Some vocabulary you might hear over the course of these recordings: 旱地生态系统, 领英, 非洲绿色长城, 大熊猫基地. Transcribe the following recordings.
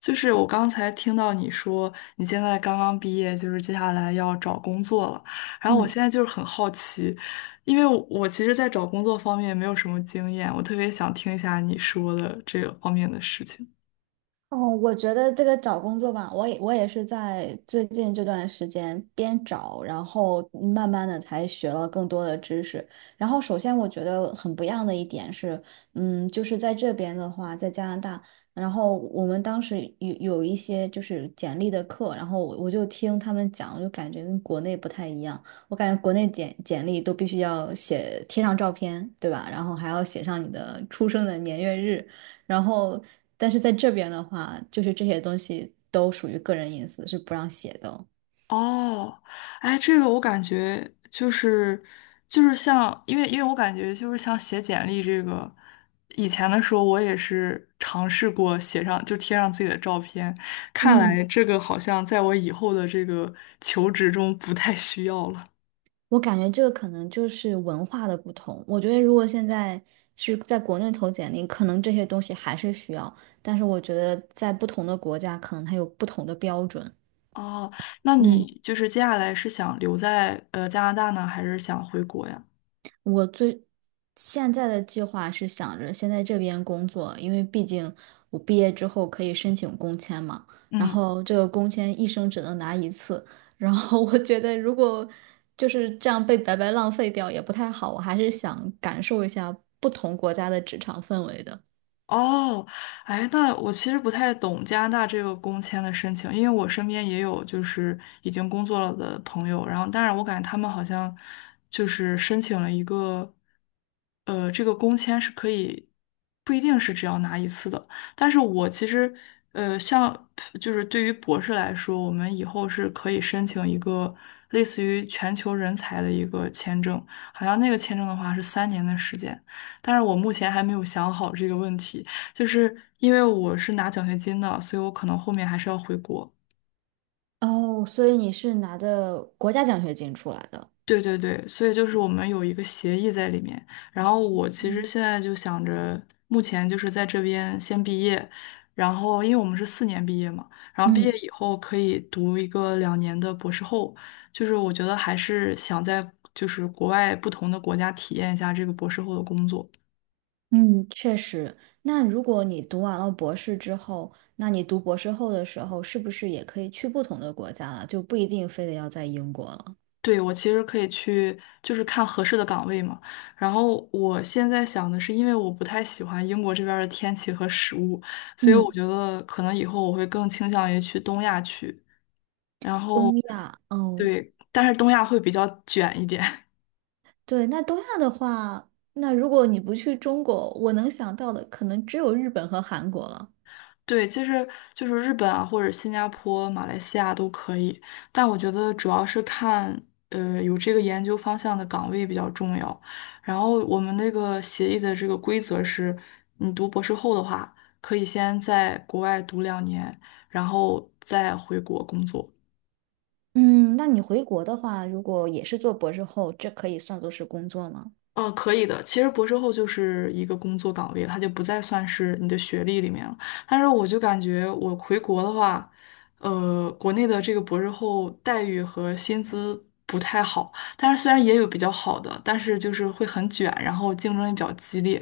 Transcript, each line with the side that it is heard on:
left: 就是我刚才听到你说你现在刚刚毕业，就是接下来要找工作了。然后我
right: 嗯，
left: 现在就是很好奇，因为我其实，在找工作方面没有什么经验，我特别想听一下你说的这个方面的事情。
right: 哦，我觉得这个找工作吧，我也是在最近这段时间边找，然后慢慢的才学了更多的知识。然后首先我觉得很不一样的一点是，就是在这边的话，在加拿大，然后我们当时有一些就是简历的课，然后我就听他们讲，我就感觉跟国内不太一样。我感觉国内简历都必须要写贴上照片，对吧？然后还要写上你的出生的年月日。然后，但是在这边的话，就是这些东西都属于个人隐私，是不让写的哦。
left: 哦，哎，这个我感觉就是像，因为我感觉就是像写简历这个，以前的时候我也是尝试过写上就贴上自己的照片，看来
right: 嗯，
left: 这个好像在我以后的这个求职中不太需要了。
right: 我感觉这个可能就是文化的不同。我觉得如果现在是在国内投简历，可能这些东西还是需要，但是我觉得在不同的国家，可能它有不同的标准。
left: 哦，那
right: 嗯。
left: 你就是接下来是想留在加拿大呢，还是想回国呀？
right: 我最现在的计划是想着先在这边工作，因为毕竟我毕业之后可以申请工签嘛。然
left: 嗯。
right: 后这个工签一生只能拿一次，然后我觉得如果就是这样被白白浪费掉也不太好，我还是想感受一下不同国家的职场氛围的。
left: 哦，哎，那我其实不太懂加拿大这个工签的申请，因为我身边也有就是已经工作了的朋友，然后当然我感觉他们好像就是申请了一个，这个工签是可以不一定是只要拿一次的，但是我其实像就是对于博士来说，我们以后是可以申请一个类似于全球人才的一个签证，好像那个签证的话是3年的时间。但是我目前还没有想好这个问题，就是因为我是拿奖学金的，所以我可能后面还是要回国。
right: 哦，所以你是拿的国家奖学金出来的。
left: 对对对，所以就是我们有一个协议在里面。然后我其实
right: 嗯。
left: 现在就想着，目前就是在这边先毕业，然后因为我们是4年毕业嘛，然后毕业
right: 嗯。
left: 以后可以读一个两年的博士后，就是我觉得还是想在就是国外不同的国家体验一下这个博士后的工作。
right: 嗯，确实。那如果你读完了博士之后，那你读博士后的时候，是不是也可以去不同的国家了？就不一定非得要在英国了。
left: 对，我其实可以去，就是看合适的岗位嘛。然后我现在想的是，因为我不太喜欢英国这边儿的天气和食物，所以我
right: 嗯。
left: 觉得可能以后我会更倾向于去东亚去。然后，
right: 东亚，哦，
left: 对，但是东亚会比较卷一点。
right: 对，那东亚的话，那如果你不去中国，我能想到的可能只有日本和韩国了。
left: 对，其实就是日本啊，或者新加坡、马来西亚都可以，但我觉得主要是看，有这个研究方向的岗位比较重要。然后我们那个协议的这个规则是，你读博士后的话，可以先在国外读两年，然后再回国工作。
right: 嗯，那你回国的话，如果也是做博士后，这可以算作是工作吗？
left: 可以的。其实博士后就是一个工作岗位，它就不再算是你的学历里面了。但是我就感觉我回国的话，国内的这个博士后待遇和薪资不太好，但是虽然也有比较好的，但是就是会很卷，然后竞争也比较激烈。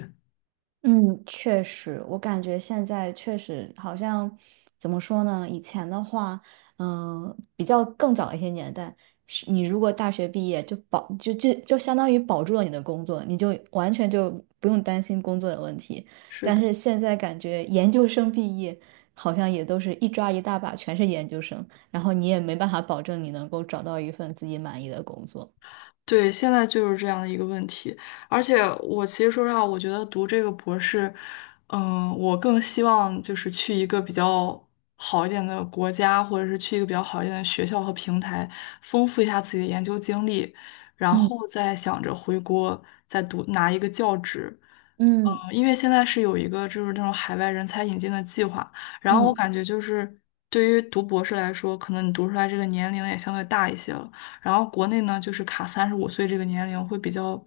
right: 嗯，确实，我感觉现在确实好像怎么说呢？以前的话，比较更早一些年代，是你如果大学毕业就相当于保住了你的工作，你就完全就不用担心工作的问题。
left: 是
right: 但
left: 的。
right: 是现在感觉研究生毕业好像也都是一抓一大把，全是研究生，然后你也没办法保证你能够找到一份自己满意的工作。
left: 对，现在就是这样的一个问题，而且我其实说实话，我觉得读这个博士，嗯，我更希望就是去一个比较好一点的国家，或者是去一个比较好一点的学校和平台，丰富一下自己的研究经历，然后
right: 嗯
left: 再想着回国再读拿一个教职。嗯，
right: 嗯
left: 因为现在是有一个就是那种海外人才引进的计划，然后我
right: 嗯。
left: 感觉就是对于读博士来说，可能你读出来这个年龄也相对大一些了。然后国内呢，就是卡35岁这个年龄会比较，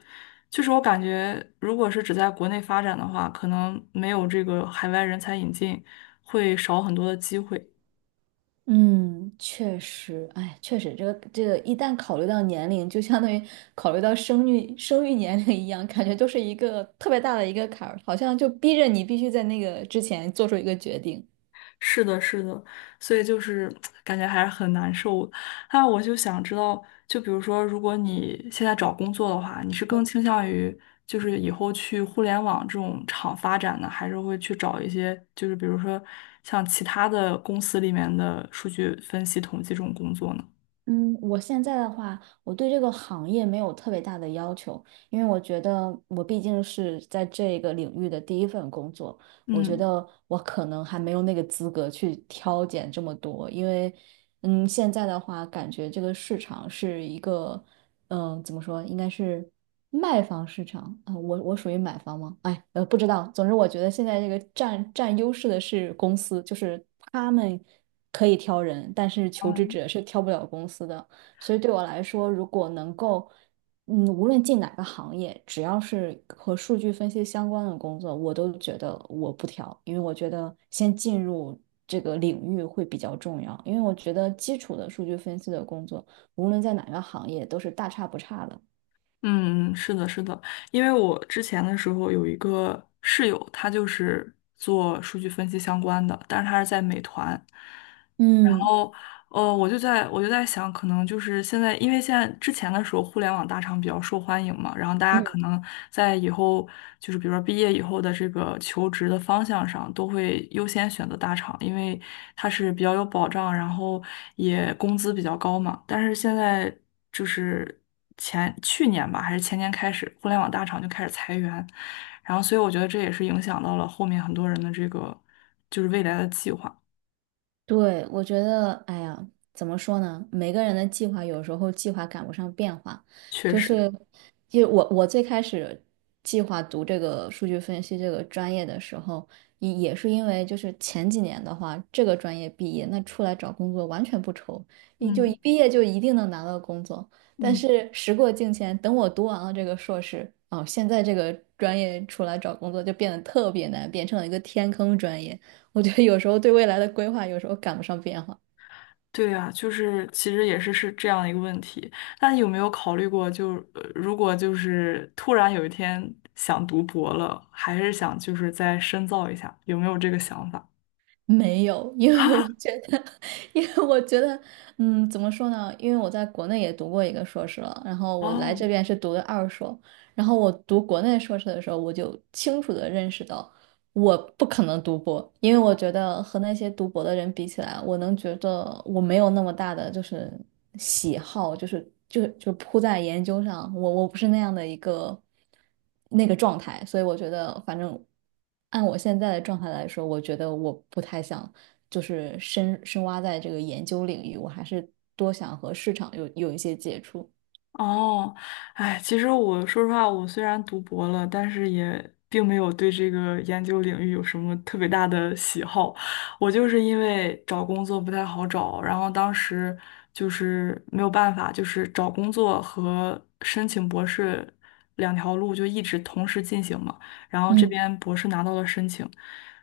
left: 就是我感觉，如果是只在国内发展的话，可能没有这个海外人才引进，会少很多的机会。
right: 嗯，确实，哎，确实，这个一旦考虑到年龄，就相当于考虑到生育年龄一样，感觉都是一个特别大的一个坎儿，好像就逼着你必须在那个之前做出一个决定。
left: 是的，是的，所以就是感觉还是很难受的。那我就想知道，就比如说，如果你现在找工作的话，你是更倾向于就是以后去互联网这种厂发展呢，还是会去找一些就是比如说像其他的公司里面的数据分析统计这种工作呢？
right: 嗯，我现在的话，我对这个行业没有特别大的要求，因为我觉得我毕竟是在这个领域的第一份工作，我觉
left: 嗯
right: 得我可能还没有那个资格去挑拣这么多，因为，嗯，现在的话，感觉这个市场是一个。怎么说，应该是卖方市场啊、我属于买方吗？哎，不知道。总之，我觉得现在这个占优势的是公司，就是他们可以挑人，但是求职
left: 嗯
right: 者是挑不了公司的。所以对我来说，如果能够，嗯，无论进哪个行业，只要是和数据分析相关的工作，我都觉得我不挑，因为我觉得先进入这个领域会比较重要，因为我觉得基础的数据分析的工作。无论在哪个行业都是大差不差的。
left: 嗯，是的，是的，因为我之前的时候有一个室友，他就是做数据分析相关的，但是他是在美团，然
right: 嗯
left: 后哦，我就在想，可能就是现在，因为现在之前的时候，互联网大厂比较受欢迎嘛，然后大家可
right: 嗯
left: 能在以后就是比如说毕业以后的这个求职的方向上，都会优先选择大厂，因为它是比较有保障，然后也工资比较高嘛。但是现在就是前去年吧，还是前年开始，互联网大厂就开始裁员，然后所以我觉得这也是影响到了后面很多人的这个就是未来的计划，
right: 对，我觉得，哎呀，怎么说呢？每个人的计划有时候计划赶不上变化，
left: 确
right: 就
left: 实，
right: 是，就我最开始计划读这个数据分析这个专业的时候，也是因为就是前几年的话，这个专业毕业，那出来找工作完全不愁，你就一
left: 嗯
right: 毕业就一定能拿到工作。但
left: 嗯。
right: 是时过境迁，等我读完了这个硕士，哦，现在这个专业出来找工作就变得特别难，变成了一个天坑专业。我觉得有时候对未来的规划，有时候赶不上变化。
left: 对啊，就是其实也是是这样一个问题。那你有没有考虑过就，如果就是突然有一天想读博了，还是想就是再深造一下，有没有这个想法？
right: 没有，因为我觉得，因为我觉得，嗯，怎么说呢？因为我在国内也读过一个硕士了，然后我来
left: 哦，
right: 这边是读的二硕，然后我读国内硕士的时候，我就清楚的认识到。我不可能读博，因为我觉得和那些读博的人比起来，我能觉得我没有那么大的就是喜好，就是扑在研究上，我不是那样的一个那个状态，所以我觉得反正按我现在的状态来说，我觉得我不太想就是深深挖在这个研究领域，我还是多想和市场有一些接触。
left: 哦，哎，其实我说实话，我虽然读博了，但是也并没有对这个研究领域有什么特别大的喜好。我就是因为找工作不太好找，然后当时就是没有办法，就是找工作和申请博士两条路就一直同时进行嘛。然后这
right: 嗯
left: 边博士拿到了申请，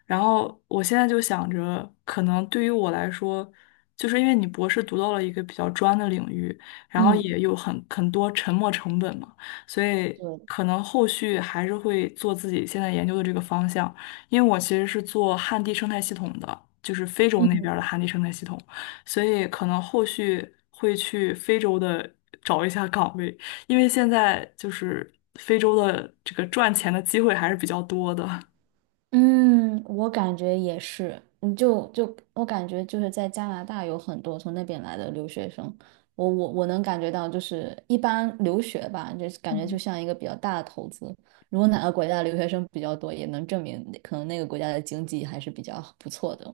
left: 然后我现在就想着，可能对于我来说。就是因为你博士读到了一个比较专的领域，然后
right: 嗯
left: 也有很多沉没成本嘛，所以
right: 对。嗯。
left: 可能后续还是会做自己现在研究的这个方向，因为我其实是做旱地生态系统的，就是非洲那边儿的旱地生态系统，所以可能后续会去非洲的找一下岗位，因为现在就是非洲的这个赚钱的机会还是比较多的。
right: 嗯，我感觉也是，嗯，就我感觉就是在加拿大有很多从那边来的留学生，我能感觉到，就是一般留学吧，就是感觉就像一个比较大的投资。如果哪个国家的留学生比较多，也能证明可能那个国家的经济还是比较不错的。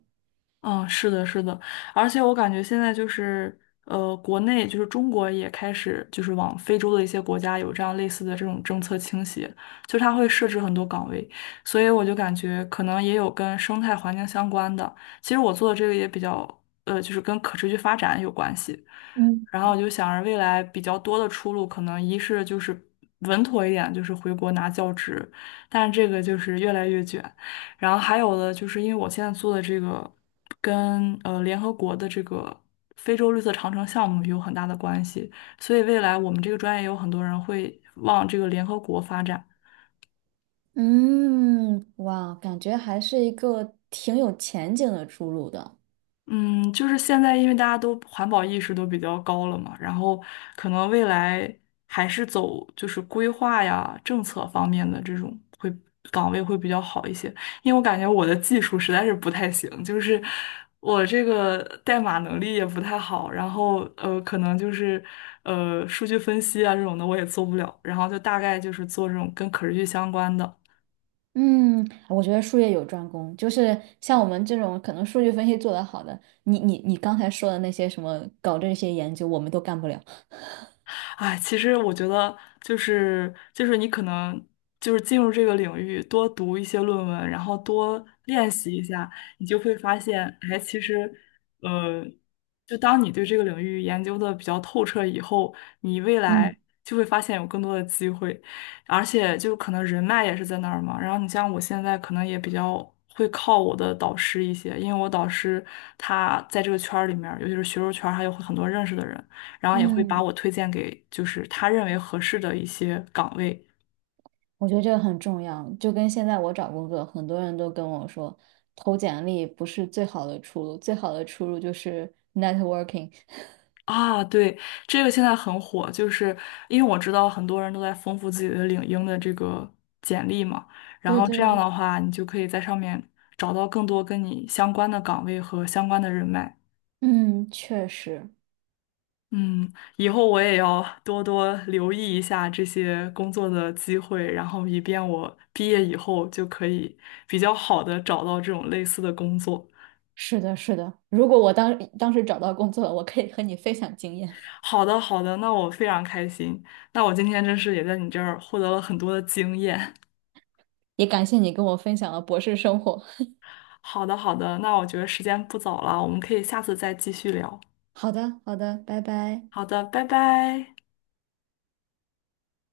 left: 嗯，是的，是的，而且我感觉现在就是，国内就是中国也开始就是往非洲的一些国家有这样类似的这种政策倾斜，就它会设置很多岗位，所以我就感觉可能也有跟生态环境相关的。其实我做的这个也比较，就是跟可持续发展有关系。
right: 嗯。
left: 然后我就想着未来比较多的出路，可能一是就是稳妥一点，就是回国拿教职，但是这个就是越来越卷。然后还有的就是因为我现在做的这个跟联合国的这个非洲绿色长城项目有很大的关系，所以未来我们这个专业有很多人会往这个联合国发展。
right: 嗯，哇，感觉还是一个挺有前景的出路的。
left: 嗯，就是现在，因为大家都环保意识都比较高了嘛，然后可能未来还是走就是规划呀、政策方面的这种会岗位会比较好一些，因为我感觉我的技术实在是不太行，就是我这个代码能力也不太好，然后可能就是数据分析啊这种的我也做不了，然后就大概就是做这种跟可持续相关的。
right: 嗯，我觉得术业有专攻，就是像我们这种可能数据分析做得好的，你刚才说的那些什么搞这些研究，我们都干不了。
left: 哎，其实我觉得就是你可能就是进入这个领域，多读一些论文，然后多练习一下，你就会发现，哎，其实，呃，就当你对这个领域研究的比较透彻以后，你未
right: 嗯
left: 来就会发现有更多的机会，而且就可能人脉也是在那儿嘛。然后你像我现在可能也比较。会靠我的导师一些，因为我导师他在这个圈儿里面儿尤其是学术圈儿还有很多认识的人。然后也会把
right: 嗯，
left: 我推荐给就是他认为合适的一些岗位。
right: 我觉得这个很重要，就跟现在我找工作，很多人都跟我说，投简历不是最好的出路，最好的出路就是 networking。
left: 啊，对，这个现在很火，就是因为我知道很多人都在丰富自己的领英的这个简历嘛，然
right: 对
left: 后这样
right: 对，
left: 的话，你就可以在上面找到更多跟你相关的岗位和相关的人脉。
right: 嗯，确实
left: 嗯，以后我也要多多留意一下这些工作的机会，然后以便我毕业以后就可以比较好的找到这种类似的工作。
right: 是的，是的。如果我当时找到工作了，我可以和你分享经验，
left: 好的，好的，那我非常开心。那我今天真是也在你这儿获得了很多的经验。
right: 也感谢你跟我分享了博士生活。
left: 好的，好的，那我觉得时间不早了，我们可以下次再继续聊。
right: 好的，好的，拜拜。
left: 好的，拜拜。